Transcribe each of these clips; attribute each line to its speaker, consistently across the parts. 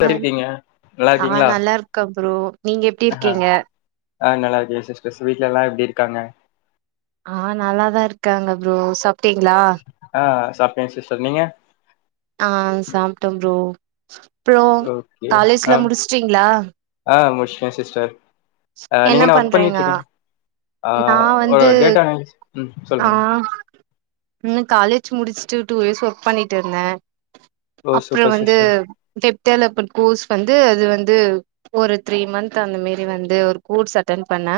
Speaker 1: எப்டி
Speaker 2: [unintelligible]
Speaker 1: இருக்கீங்க நல்லா
Speaker 2: ஆ
Speaker 1: இருக்கீங்களா
Speaker 2: நல்லாருக்கே ப்ரோ நீங்க எப்டி
Speaker 1: ஆஹ
Speaker 2: இருக்கீங்க
Speaker 1: ஆ நல்லாருக்கே சிஸ்டர்ஸ் வீட்ல எல்லா எப்டி இருக்காங்க
Speaker 2: ஆ நல்லாதா இருக்காங்க ப்ரோ சாப்ட்டீங்ளா
Speaker 1: ஆ சாப்ட்டே சிஸ்டர் நீங்க
Speaker 2: ஆ சாப்ட்டம் ப்ரோ அப்றோ
Speaker 1: ஓகே ஆ
Speaker 2: காலேஜ்லா முடிச்சுட்டீங்ளா
Speaker 1: ஆ முடிச்ட்டே சிஸ்டர் ஆ நீங்க என்ன ஒர்க் பண்ணிட்டு இருக்கீ ஆ
Speaker 2: நா
Speaker 1: ஒ
Speaker 2: வந்து
Speaker 1: டேட்டா அனலிஸ் ம் சொல்லுங்க
Speaker 2: ன்னு காலேஜ் முடிச்ட்டு டூ இயர்ஸ் ஒர்க் பண்ணிட்ருந்தே
Speaker 1: ஓ
Speaker 2: அப்றோ
Speaker 1: சூப்பர்
Speaker 2: வந்து
Speaker 1: சிஸ்டர்
Speaker 2: வெப் டெவெலப்ன்ட் கோர்ஸ் வந்து அது வந்து ஒரு த்ரீ மந்த்த் அந்த மேரி வ ந்து ஒரு கோர்ஸ் அட்டண் பணணே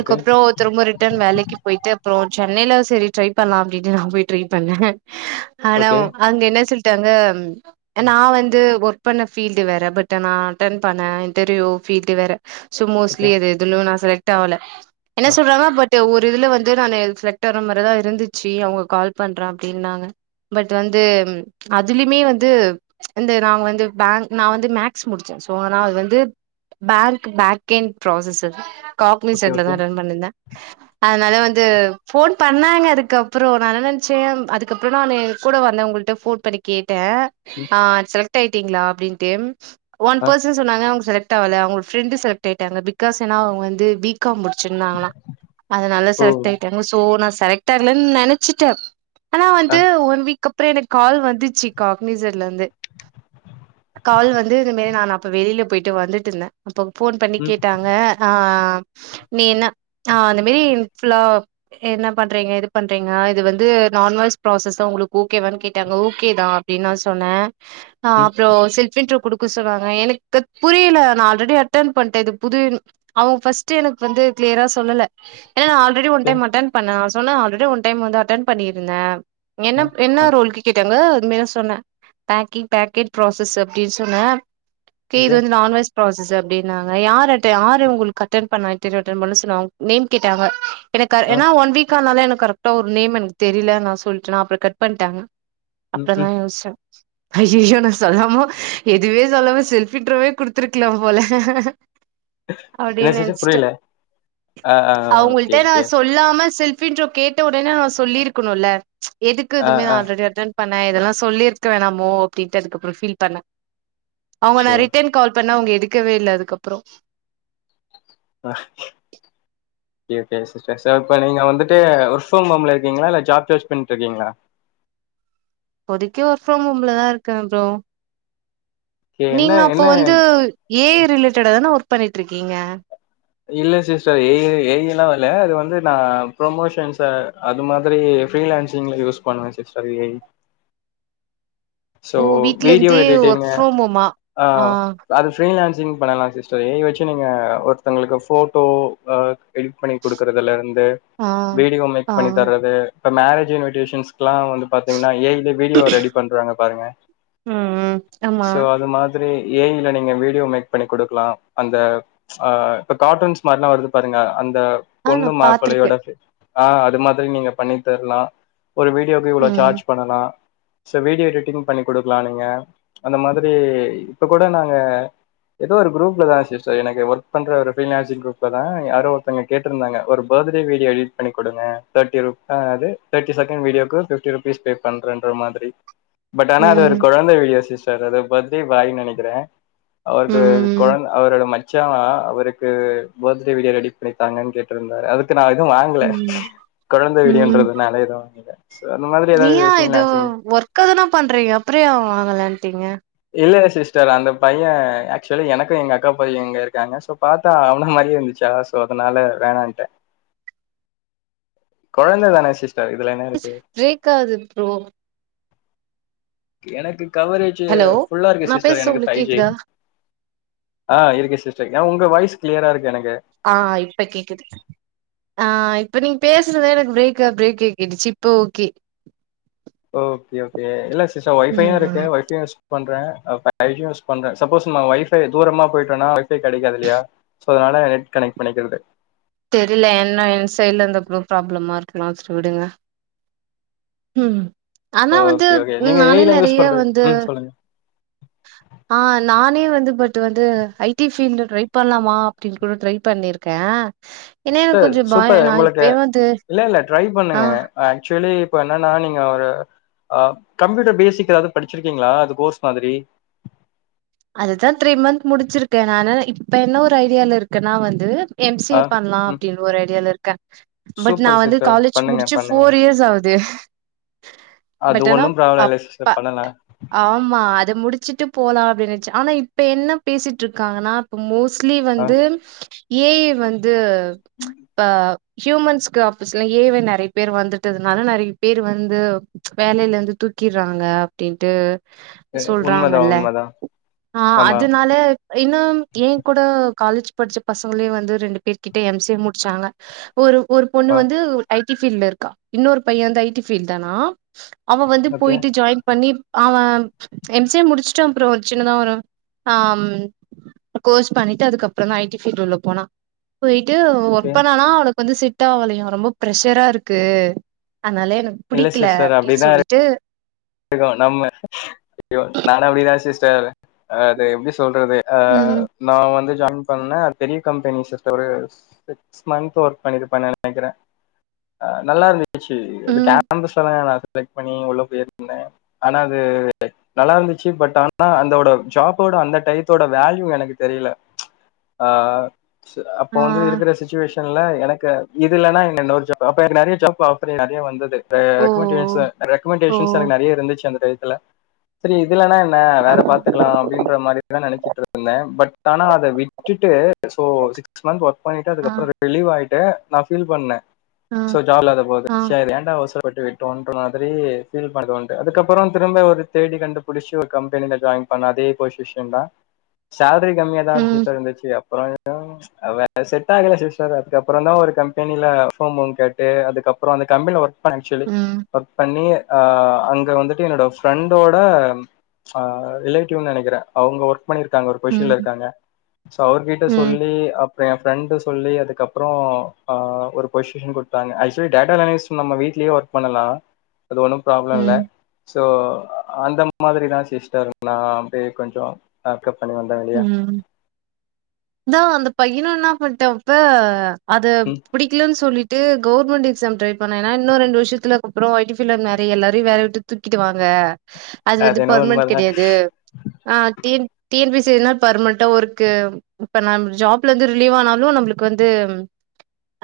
Speaker 1: ஓகே
Speaker 2: திரும்போ ரிட்டன் வேலைக்கு போயிட்டு அப்றோ சென்னைல சரி ட்ரை பண்லா அப்டினு அங்க போய் ட்ரை பண்ணே ஆனா
Speaker 1: ஓகே
Speaker 2: அங்க என்ன சொல்ட்டாங்க நா வந்து ஒர்க் பண்ண ஃபீல்டு வேற பட் நா அட்டன் பண்ண இன்டர்வியூ ஃபீல்டு வேற சோ
Speaker 1: ஓகே
Speaker 2: மோஸ்ட்லி அது எதுலயு நா செலக்ட் ஆவல என்ன
Speaker 1: ஆ
Speaker 2: சொல்றாங்க ப ட்டு ஒரு இதுல வந்து நானு செலக்ட் ஆற மாரிதா இருந்துச்சு அவுங்க கால் பண்றே அப்டின்னாங்க பட் வந்து அதுலுமே வந்து இந்த நாங்க வந்து பேங்க் நா வந்து மேக்ஸ் முடிச்சே சோ ஆனா அது வந்து பேங் க்கு பேக் என் ப்ராசஸ் அது
Speaker 1: ஓகே
Speaker 2: காக்னிசட்ல
Speaker 1: ஓகே
Speaker 2: தா ரன் பண்ணுந்த அதனால வந்து ஃபோன் பண்ணாங்க அதுக்கப்றோ நா என்ன நென்ச்சே அதுக்கப்றோ நானு கூட வந்தவுங்கள் ட்ட ஃபோன் பண்ணி கேட்டே
Speaker 1: ம்
Speaker 2: ஆ செலக்ட் ஆயிட்டீங்ளா அப்டின்ட்டு ஒன்
Speaker 1: ஆ
Speaker 2: பசன் சொன்னாங்க. அவுங் செல ட் ஆவல அவங்க ஃப்ரெண்டு செலக்ட் ஆயிட்டாங்க பிகாஸ் ஏன்னா அவுங்க வந்து பி காம் முடிச்சிருந்தாங்ளா அதுனாலா
Speaker 1: ஓ
Speaker 2: செலக்ட் ஆயிட்டாங்க சோ நா செலக்ட் ஆகலன் நெனைச்சுட்டே ஆனா
Speaker 1: ஆ
Speaker 2: வன்ட்டு ஒன் வீக் அப்பறோ எனக்கு கால் வந்துச்சு காக்னிசட்ல இருந்து கால் வந்து இது மாரி நானு அப்ப வெளில போயிட்டு வந்துட்டுந்தே அப்ப ஃபோன் பண்ணி
Speaker 1: ம்
Speaker 2: கேட்டாங்க ஆ நீ என்ன அ அந்த மேரி ஃபுல்லா என்ன பண்றீங்க இது பண்றீங்க இது வந்து நான் வாய்ஸ் ப்ராசஸ் தா உங்களுக்கு ஓக்கேவான் கேட்டாங்க ஓக்கேதா அப்படி நா சொன்னே அ
Speaker 1: ம்
Speaker 2: அப்றோ செல்ஃப் இன்ட்ரோ குடுக்க சொன்னாங்க எனக்கு அத் புரியல நா ஆல்ரெடி அட்டன் பண்ட்டே புது இன் அவுங்க ஃபஸ்ட்டு எனக்கு வந்து கிளியரா சொல்லல ஏனா நா already one
Speaker 1: okay
Speaker 2: time attend பண்ணே நா சொன்ன ஆல்ரடி ஒன் டைம் வந்து அட்டன் பண்ணிருந்தே
Speaker 1: ஆ
Speaker 2: என்னப் என்ன
Speaker 1: ஆ
Speaker 2: ரோல் கேட்டாங்க உண்மைய சொன்னே பேங்கிங் பேக் என் ப்ராசஸ்சு அப்டி சொன்னே க்கே இது
Speaker 1: ஓகே
Speaker 2: வந்து நான் வாய்ஸ் ப்ராசஸ் அப்டின்னாங்க யாருட்ட யாரு இவுங்ளுக்கு அட்டன் பண்ணா இன்டெர்வியூ அட்டென் பண்ண சொன்ன அவுங் நேம் கேட்டாங்க எனக்கு அ
Speaker 1: ஆ
Speaker 2: ஏன்னா ஒன் வீக் ஆனால எனக்கு கரெட்டா ஒரு நேம் எனக் தெரில நா சொல்ட்டனா அப்றோ கட் பண்ட்டாங்க
Speaker 1: ம் ம்
Speaker 2: அப்புறதா யோசிச்சே அய்யயோ நா சொல்லாம எதுவே சொல்லாம செல்ஃப் இன்ட்ரோவே குடு த்ருக்கலாம் போல
Speaker 1: என்ன
Speaker 2: அப்டின்னு
Speaker 1: சிஸ்டர்
Speaker 2: நெனச்சட்ட
Speaker 1: புரியல ஆ ஆ ஓகே
Speaker 2: அவுங்கள்ட்ட நா
Speaker 1: ஓகே
Speaker 2: சொல்லாம செல் ஃபீன்றோ கேட்ட உடனே நா சொல்லியிருக்குணுல்ல எதுக்கு
Speaker 1: ஆ
Speaker 2: இதுமே நா
Speaker 1: ஆ
Speaker 2: ஆல்ரெடி அட்டன் பண்ண இதெல்லா சொல்லிருக்க வேணாமோ அப்டின்ட்டு அதுக்கப்றோ ஃபீல் பண்ண அவுங்க நா
Speaker 1: ஷோர்
Speaker 2: ரிட்டன் கால் பண்ணா அவுங்க எடுக்கவே இல்ல அதுக்கப்றோ
Speaker 1: ஆ கே கே சிஸ்டர் இப்ப நீங்க வந்துட்டு ஒர்க் ஃப்ரம் ஹோம்ல இருக்கீங்ளா இல்ல ஜாப் சேர்ச் பண்ணிட்டு இருக்கீங்ளா
Speaker 2: இப்போதிக்கு ஒர்க் ஃப்ரம் ஹோம்ல தா‌ இருக்கே ஃப்ரோ
Speaker 1: ஓகே என்ன
Speaker 2: நீங்க அப்போ
Speaker 1: என்ன
Speaker 2: வந்து ஏ ஐ ரிலேட்டடா தான ஒர்க் பண்ணிட்டு இருக்கீங்க
Speaker 1: இல்ல சிஸ்டர் ஏ ஐ ஏ ஐலா வல்ல அது வந்து நா ப்ரொமோஷன்ஸ்ச அது மாதிரி ஃப்ரீலான்ஸிங்ள யூஸ் பண்ணுவே சிஸ்டர் ஏ ஐ சோ
Speaker 2: ஓ வீட்ல
Speaker 1: வீடியோ
Speaker 2: இருந்தே ஒர்க்
Speaker 1: எடிட்டிங்கு
Speaker 2: ஃப்ரம் ஹோமா
Speaker 1: ஆ அது ஃபிரீலான்ஸ்சிங் பண்ணலா சிஸ்டர் ஏ ஐ வச்சு நீங்க ஒருத்தங்களுக்கு போட்டோ எடிட் பண்ணி குடுக்குறதுல இருந்து
Speaker 2: ஆ
Speaker 1: வீடியோ மேக்
Speaker 2: ஆ
Speaker 1: பண்ணி தர்றது இப்போ மேரேஜ் இன்விடேஷன்ஸ்க்லா வந்து பாத்தீங்கன்னா ஏ ஐ ல வீடியோ ரெடி பண்ணறாங்க பாருங்க
Speaker 2: ம் ம் ஆமா
Speaker 1: சோ அது மா திரி ஏ ஐ ல நீங்க வீடியோ மேக் பண்ணி குடுக்லா அந்த ஆ இப்ப கார்ட்டூன்ஸ் மாரிலா வருது பாருங்க அந்த
Speaker 2: ஆ நா
Speaker 1: பொண்ணு
Speaker 2: பாத்திருக்கே
Speaker 1: மாப்பிளையோட சேத் ஆ அது மாதிரி நீங்க பண்ணி தரலா ஒரு வீடியோக்கு இவ்ளோ
Speaker 2: ம்
Speaker 1: சார்ஜ் பண்லா சோ வீடியோ எடிட்டிங் பண்ணி குடுக்கலா நீங்க அந்த மாரி இப்ப கூட நாங்க ஏதோ ஒரு குருப்ல தா சிஸ்டர் எனக்கு ஒர்க் பண்ற ஒரு ஃபிரீலான்ஸ்சிங் குரூப்ல தா யாரோ ஒருத்தவங்க கேட்ருந்தாங்க ஒரு பர்த்டே வீடியோ எடிட் பண்ணி குடுங்க தேர்டி ரு அதாவுது தேர்ட் டி செகன் வீடியோக்கு பீஃப்டி ரூப்ஸ் பே பண்ணுங்க பண்றன்ற மாதிரி பட் ஆனா அது ஒரு
Speaker 2: ம்
Speaker 1: கொழந்த வீடியோ சிஸ்டர் அது பர்துடே பாய்னு நெனைக்கிற அவருக்கு
Speaker 2: ம்
Speaker 1: கொழந்த அவுரோட ம ச்சா அவுருக்கு பர்த்டே வீடியோ ரெடி பண்ணி தாங்கனு கேட் இருந்தாரு அதுக்கு நா எதுவு வாங்கல
Speaker 2: ம்
Speaker 1: கொழந்த
Speaker 2: ம்
Speaker 1: விடியோன்றதுனால எது வாங்கல சோ அந்த மாரி எதாவுது விஷியங்ள அசி
Speaker 2: க்க தான பண்றீங்க அப்றே ஏ வாங்கலன்டீங்க
Speaker 1: இல்ல சிஸ்டர் அந்த பையன் ஆக்சுவல எனக்கு எங்க அக்கா பைய இங்க இருக்காங்க சோ பாத்தா அவன மாரியே இருந்துச்சா அதா சோ அதனால வேணான்ட்டே கொழந்த தான சிஸ்டர் இதுல என்ன இருக்கு
Speaker 2: பிரேக்காது ஃப்ரோ
Speaker 1: எனக்கு கவரேஜீ
Speaker 2: ஹலோ
Speaker 1: ஃபுல்லா இருக்கு
Speaker 2: நா
Speaker 1: சிஸ்டர்
Speaker 2: பேசுறது
Speaker 1: எனக்கு
Speaker 2: உங்களுக்கு
Speaker 1: ஃபைவ் ஜி
Speaker 2: கேக்குதா
Speaker 1: ஆ இருக்கு சிஸ்டர் ஏ உங்க வாயஸ் கிளியரா இருக்கு எனக்கு
Speaker 2: ஆ இப்ப கேக்குது ஆ இப்ப நீங்க பேசுறத எனக்கு பிரேக்கா பிரேக் கேட்டுச்சு இப்போ ஓகே
Speaker 1: ஓகே ஓகே இல்ல சிஸ்ஷா ஒய்ஃபையு
Speaker 2: ம்
Speaker 1: இருக்கு ஒய்ஃபை பண்றே நெட்டு யூஸ் பண்றே சப்போஸ் நம்ம ஒய்ஃபை துரமா போயிட்டோனா ஓய்ஃபை கெடைக்காதுல்லியா சோ அதனால நெட் கனைட் பண்ணிக்கிறது
Speaker 2: தெரியில என்ன என் சைட்ல இருந்த போ ப்ராப்ளமா இருக்கலா சேரி விடுங்க ம் ஆனா வந்து
Speaker 1: ஓகே, ஓகே. நீங்க
Speaker 2: நானே
Speaker 1: ஏஐலாம் யூஸ்
Speaker 2: நெறைய
Speaker 1: பண்றது
Speaker 2: வந்து
Speaker 1: ம் சொல்லுங்க. [inaudible]
Speaker 2: ஆ நானே வந்து பட் வந்து ஐ டி ஃபீல்டு ட்ரை பண்ணலாமா அப்டின்னு கூட ட்ரை பண்ணிருக்கே
Speaker 1: சிஸ்டர் சூப்பர் உங்களுக்கு
Speaker 2: வந்து
Speaker 1: இல்ல இல்ல ட்ரை
Speaker 2: ஆ
Speaker 1: பண்ணுங்க ஆக்சுவலி இப்ப என்னன்னா நீங்க ஒரு கம்ப்யூட்டர் பேசிக் எதாவுது படிச்சிருக்கீங்ளா அது கோர்ஸ் மாதிரி
Speaker 2: அதுதா த்ரீ மந்த் முடிச்சிருக்கே நானு இப்ப என்ன ஒரு ஐடியால இருக்கன்னா வந்து எம் சி
Speaker 1: ஆ,
Speaker 2: ஏ பண்லா
Speaker 1: ம்.
Speaker 2: அப்டின்னு ஒரு ஐடியால இருக்கே பட் நா
Speaker 1: சூப்பர்
Speaker 2: வந்து
Speaker 1: சிஸ்டர்.
Speaker 2: காலேஜ்
Speaker 1: பண்ணுங்க,
Speaker 2: முடிச்சு
Speaker 1: பண்ணுங்க.
Speaker 2: ஃபோர் இயர்ஸ் ஆவுது தே
Speaker 1: அது ஒன்னு ப்ராப்ளம் இல்ல
Speaker 2: அப்
Speaker 1: சிஸ்டர் பண்ணல
Speaker 2: ஆமா அது முடிச்சுட்டு போலா அப்டீன்னுச்சு ஆனா இப்ப என்ன பேசிட்ருக்காங்கன்னா இப்ப மோஸ்ட்லி
Speaker 1: ஆ,
Speaker 2: வந்து ஏ ஐ வந்து இப்ப ஹியூமன்ஸ்க்கு ஆபீஸ்ல ஏவே நறைய பேரு வந்துட்டதுனால நறைய பேரு வந்து வேலைல இந்து தூக்கிட்றாங்க அப்டீன்ட்டு
Speaker 1: உண்மதான்,
Speaker 2: சொல்றாங்கல்ல
Speaker 1: உண்மதான்.
Speaker 2: ஆ
Speaker 1: ஆமா.
Speaker 2: அது நா ல இன்னும் ஏ கூட காலேஜ் படிச்ச பசங்களே வந்து ரெண்டு பேர் கிட்ட எம் சி ஏ முடிச்சாங்க ஒரு ஒரு பெண்ணு
Speaker 1: ஆ,
Speaker 2: வந்து ஐ டி ஃபீல்டுல இருக்கா இன்னோரு பைய வந்து ஐ டி ஃபீல்ட் தானா அவ வந்து
Speaker 1: ஓகே,
Speaker 2: போயிட்டு ஜாயின் பண்ணி அவ எம் சி ஏ முடிச்சுட்டு அப்றோ செ இங்க தா வரா ஆம் கோர்ஸ் பண்ணிட்டு அதுக்கப்புறோந்தா ஐ டி ஃபீல்டுள்ள போனா போயிட்டு
Speaker 1: ஓகே.
Speaker 2: ஒர்க் பண்ணனா அவனுக்கு வந்து செ ட்டாவலயா ரொம்ப ப்ரெஷரா இருக்கு அதனால எனக்கு பிடிக்குல அப்டீன்னு சொல்லிட்டு
Speaker 1: இருக்கோ நம்ம அய்யோ நானு அப்டிதா சிஸ்டர் அது எப்டி சொல்றது ஆ
Speaker 2: ம்
Speaker 1: நா வந்து ஜாயின் பண்ணே பெரிய கம்பெனி சிஸ்டர் ஒரு சிக்ஸ் மந்த்து ஒர்க் பண்ணிருப்பேனு நெனைக்கிறே அ நல்லா இருந்துச்சு அது
Speaker 2: ம்
Speaker 1: கேம்பஸ்ல நா செலக்ட் பண்ணி உள்ள போயிருந் த ஆனா அது நல்லா இருந்துச்சு பட் ஆனா அந்தோட ஜாப்போட அந்த டைத்தோட வேல்யூ எனக்கு தெரியுல அ அப்ப
Speaker 2: ஆ
Speaker 1: வந்து இருக்கிற சுச்சுவேஷன் ல்ல எனக்கு இது இல்லன்னா இன்னோரு ஜாப் அப்ப நறைய ஜாப் ஆஃபரு நறைய வந்தது இந்த
Speaker 2: ஓ
Speaker 1: ரெக்கமன்டேஷ
Speaker 2: ஓ
Speaker 1: ரெக்கமண்டேஷன்ஸ் எனக்கு நறைய இருந்துச்சி அந்த டைத்துல செரி இதுலன்னா என்ன
Speaker 2: ஆ
Speaker 1: வேற பாத்துக்குலா அப்டீன்ற மாரிதா நெனைச்சிட்ருந்தே பட் ஆனா அத விட்டுட்டு சோ சிக்ஸ் மந்த் ஒர்க் பண்ணிட்டு
Speaker 2: ஆ
Speaker 1: அதுக்கப்புறோ ரிலீவ் ஆயிட்டு நா ஃபீல் பண்ணே
Speaker 2: ஆ
Speaker 1: சோ ஜாப் இல்லாத போது
Speaker 2: ஆ
Speaker 1: செரி ஏண்டா அவசர பட்டு விட்டோ அப்டீன்ற மாதிரி ஃபீல் பண்ணது உண்டு அதுக்கப்புறோ திரும்ப ஒரு தேடி கண்டு பிடிச்சி ஒரு கம்பெனியில ஜாயின் பண்ண அதே பொஷிசந்தா சேல்ரி கம்மியாதா
Speaker 2: ம்
Speaker 1: சிஸ்டர் இருந்துச்சு அப்புறோ எதயோ அ வேற செட் ஆகல சிஸ்டர் அதுக்கப்புறோந்தா ஒரு கம்பெனியில ஃபோம் பண்ணி கேட்டு அதுக்கப்புறோ அந்த கம்பெனில ஒர்க் பங்ச்சுவலி
Speaker 2: ம்
Speaker 1: ஒர்க் பண்ணி அ அங்கே வந்துட்டு என்னோட ஃப்ரெண்டோட அ ரிலேட்டிவ்னு நெனைக்கிறே அவுங்க ஒர்க் பண்ணிருக்காங்க ஒரு பொஷ்ஷன்ல
Speaker 2: ம்
Speaker 1: இருக்காங்க சோ அவருகிட்ட
Speaker 2: ம்
Speaker 1: சொல்லி அப்ப எ ஃப்ரெண்டு சொல்லி அதுக்கப்புறோ அ ஒரு பொசிஷன் குடுத் ஆக்சுவலி டேட்டா அனலைஸ் நம்ம வீட்லயே ஒர்க் பண்ணலா அது ஒன்னு ப்ராப்ளம் இல்ல
Speaker 2: ம்
Speaker 1: சோ அந்த மாதிரி தா சிஸ்டர் நா அப்டியே கொஞ்சோ மேக்கப் பண்ணி வந்தங்க
Speaker 2: ம் இதா அந்த பையனோ இன்னா பண்ட்டாப்ப அத
Speaker 1: ம்
Speaker 2: பிடிக்கலன்னு சொல்லிட் ட்டு கவர்மெண்ட் எக்ஸாம் ட்ரை பண்ண ஏன்னா இன்னோ ரெண்டு வர்ஷத்துல அப்புறோ ஐ டி ஃபீல்டுல நறைய எல்லாரையு வேலய விட்டு தூக்கிடு வாங்க அது வந்து
Speaker 1: என்னவோ
Speaker 2: பர்மனண்ட்
Speaker 1: உண்மதா
Speaker 2: கிடையாது ஆ T N T N P C ட்டு பர்மனண்டா ஒர்க்கு இப்ப நம் ஜாப்ல இருந்து ரிலீவ் ஆனாலு நம்முளுக்கு வந்து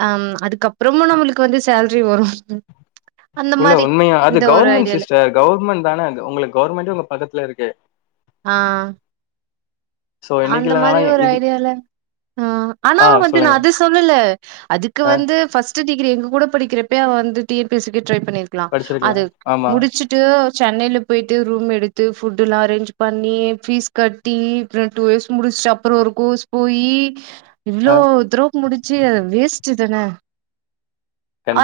Speaker 2: ஆம் அதுக்கப்புறமா நம்முளுக்கு வந்து சேல்ரி வரோ
Speaker 1: உள்ள உண்மையா அது கவர்மெண்ட்
Speaker 2: ஐடியால
Speaker 1: சிஸ்டர் கவர்மெண்ட் தான அது உங்குளுக்கு கவர்மெண்டே உங்க பக்கத்துல இருக்கு
Speaker 2: ஆ
Speaker 1: சோ இன்னைக்கு
Speaker 2: அந்த மாரி
Speaker 1: இல்லனாலு
Speaker 2: ஒரு
Speaker 1: இது
Speaker 2: ஐடியால ஆ ஆனா
Speaker 1: ஆ
Speaker 2: வந்து
Speaker 1: சொல்லுங்க
Speaker 2: அது சொல்லல அதுக்கு
Speaker 1: ஆ
Speaker 2: வந்து ஃப்ர்ஸ்டு டிகிரி எங்க கூட படிக்கிறப்ப அவ வந்து கேம்பஸ்கே ட்ரை பண்ணிருக்கலா
Speaker 1: படிச்சிருக்கலா
Speaker 2: அது
Speaker 1: ஆமா
Speaker 2: முடிச்சுட் டு சென்னையில போயிட்டு ரூம் எடுத்து ஃபுட்டு எல்லா அரேஞ்ச் பண்ணி ஃபீஸ் கட்டி டூ இயர்ஸ் முடிச்சுட்டு அப்றோ ஒரு கோர்ஸ் போய் இவ்ளோ
Speaker 1: ஆ
Speaker 2: தூரோ முடிச்சு அத வேஸ்ட் தான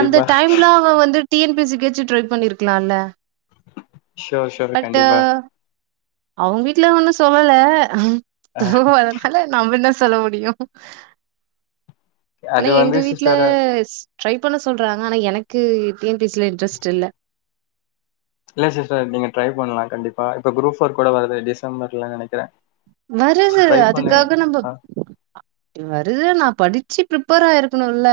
Speaker 2: அந்த டைம்ல அவ வந்து டி என் பி சி காச்சு ட்ரை பண்ணிருக்கலாம்ல்ல
Speaker 1: ஷோர் ஷோர் கண்டிப்பா
Speaker 2: அவங்க வீட்ல ஒன்னு சொல்லல
Speaker 1: ஆ
Speaker 2: தக அதனால நம்ம என்ன சொல்ல முடியு ஆனா
Speaker 1: அது
Speaker 2: எங்க
Speaker 1: வந்து
Speaker 2: வீட்ல
Speaker 1: சிஸ்டர்
Speaker 2: ட்ரை பண்ண சொல்றாங்க ஆனா எனக்கு டி என் பி சி ல இண்ட்ரெஸ்ட் இல்ல
Speaker 1: இல்ல சிஸ்டர் நீங்க ட்ரை பண்ணலா கண்டிப்பா இப்போ குரூப் ஃபோர் கூட வருது டிசம்பர்ல நெனைக்கிறே
Speaker 2: வருது அதுக்காக நம்ப வருது நா படிச்சு ப்ரிப்பேர் ஆயிருக்கணுல்ல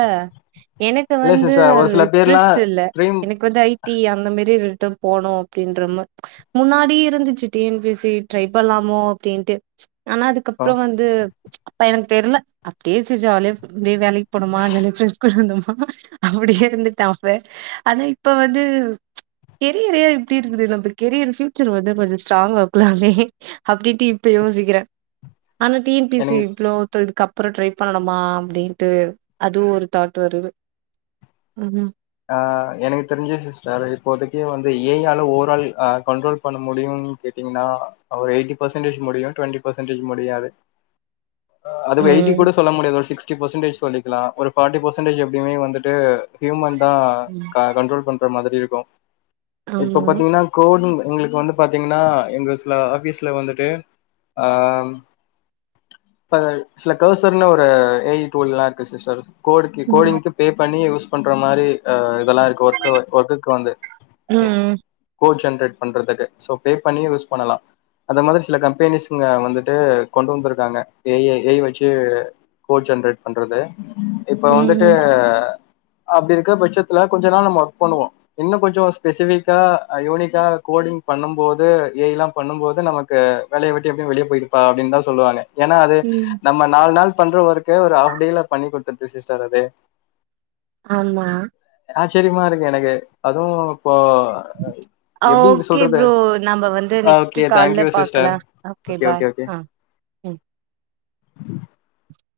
Speaker 2: எனக்கு
Speaker 1: இல்ல
Speaker 2: வந்து
Speaker 1: சிஸ்டர் ஒரு
Speaker 2: அது
Speaker 1: சில பேர்லாம்
Speaker 2: இண்ட்ரெஸ்ட் இல்ல
Speaker 1: ட்ரீம்
Speaker 2: எனக்கு வந்து ஐ டி அந்த மாதிரி ருட்டு போனு அப்டின்ற முன்னாடி இருந்துச்சு T M P C try பண்ணலாமோ அப்படிண்ட்டு ஆனா
Speaker 1: அ
Speaker 2: அதுக்கப்பறோ வந்து ச் அப்ப எனக்கு தெர்ல அப்டியே செரி ஜாலியா அவே வேலைக்கு போனோமா ஜாலியா ஃப்ரெண்ட்ஸ் கூட வந்தோமா அப்டியே இருந்துட்ட அப்ப ஆனா இப்ப வந்து ச் கெரியரே எப்டி இருக்குது நம்ம கெரியர் ஃபியூச்சர் வந்து கொஞ்சோ ஸ்ட்ராங்கா ஆக்கலாமே அப்டிண்ட்டு ப்போ யோசிக்கிறே ஆனா டி எம் பி சி
Speaker 1: எனக்கு
Speaker 2: ப்ளோ இதுக்கப்றோ ட்ரை பண்ணணுமா அப்டிண்டு அதுவு ஓரு தாட் வருது ம்
Speaker 1: ஆ எனக்கு தெரிஞ்சு சிஸ்டர் இப்போதக்கு வந்து ஏ ஆல ஓவரால் கண்ட்ரோல் பண்ண முடியு கேட்டீங்கன்னா ஒரு எயிட்டி பர்சண்டேஜ் முடியு டொண்ட்டி பர்சன்டேஜ் முடியாது அதுவு எய்ட்டி கூட
Speaker 2: ம்
Speaker 1: சொல்ல முடியாது ஒரு சிக்ஸ்டி பர்சன்டேஜ் சொல்லிக்கலா ஒரு ஃபார்ட்டி பர்சன்டேஜ் எப்பயுமே வந்துட்டு ஹியூமன் தா
Speaker 2: ம்
Speaker 1: கண்ட்ரோல் பண்ற மாரி இருக்கு
Speaker 2: ஆமா
Speaker 1: இப்ப பாத்தீங்கன்னா கோடிங் எங்களுக்கு வந்து பாத்தீங்கன்னா எங்க சில ஆபீஸ்ல வந்துட்டு ஆ இப்ப சில கர்சர்ல ஒரு எயிட் டூ லாக் சிஸ்டர் கோடுக்கு
Speaker 2: ம்
Speaker 1: கோடிங்கு இப்போ பே பண்ணி யூஸ் பண்ற மாரி இருக்கு அ இதெல்லா இருக்கு ஒர்க் ஒர்க்குக்கு வந்து
Speaker 2: ம்
Speaker 1: கோட் ஜென்ரேட் பண்றதுக்கு சோ பே பண்ணி யூஸ் பண்ணலா அந்த மாரி சில கம்பெனிஸ்ங்க வந்துட்டு கொண்டு வந்திருக்காங்க ஏ ஏஐ வச்சு கோட் ஜன்ரேட் பண்றது இப்ப வந்துட்டு
Speaker 2: ம்
Speaker 1: அப்டி இருக்க பட்ஜ ஜ்ஜத்துல கொஞ்ச நாள் நம்ம ஒர்க் பண்ணுவோ இன்னு கொஞ்சோ பெசிபிக்கா யூனிக்கா கோடிங் பண்ணு போது ஏய் எல்லா பண்ணும்போது நமக்கு வேலய விட்டு எப்டியு வெளிய போயிருப்பா அப்டின்னு தா சொல்லுவாங்க ஏன்னா அது
Speaker 2: ம்
Speaker 1: நம்ம நாலு நாள் பண்ற ஒர்க்க ஒரு ஹாப் டேல பண்ணி கொடுத்துருது சிஸ்டர் அது
Speaker 2: ஆமா
Speaker 1: ஆச்சிரியமா இருக்கு எனக்கு அதுவு இப்போ எப்டி
Speaker 2: ஓகே
Speaker 1: சொல்றது
Speaker 2: ப்ரோ நம்ம வந்து
Speaker 1: ஆ
Speaker 2: நெக்ஸ்ட்
Speaker 1: ஓகே
Speaker 2: கால்ல
Speaker 1: தன்க்யூ சிஸ்டர்
Speaker 2: பாக்கலா
Speaker 1: ஓகே
Speaker 2: பாய்
Speaker 1: ஓகே ஓகே
Speaker 2: ஆ ம்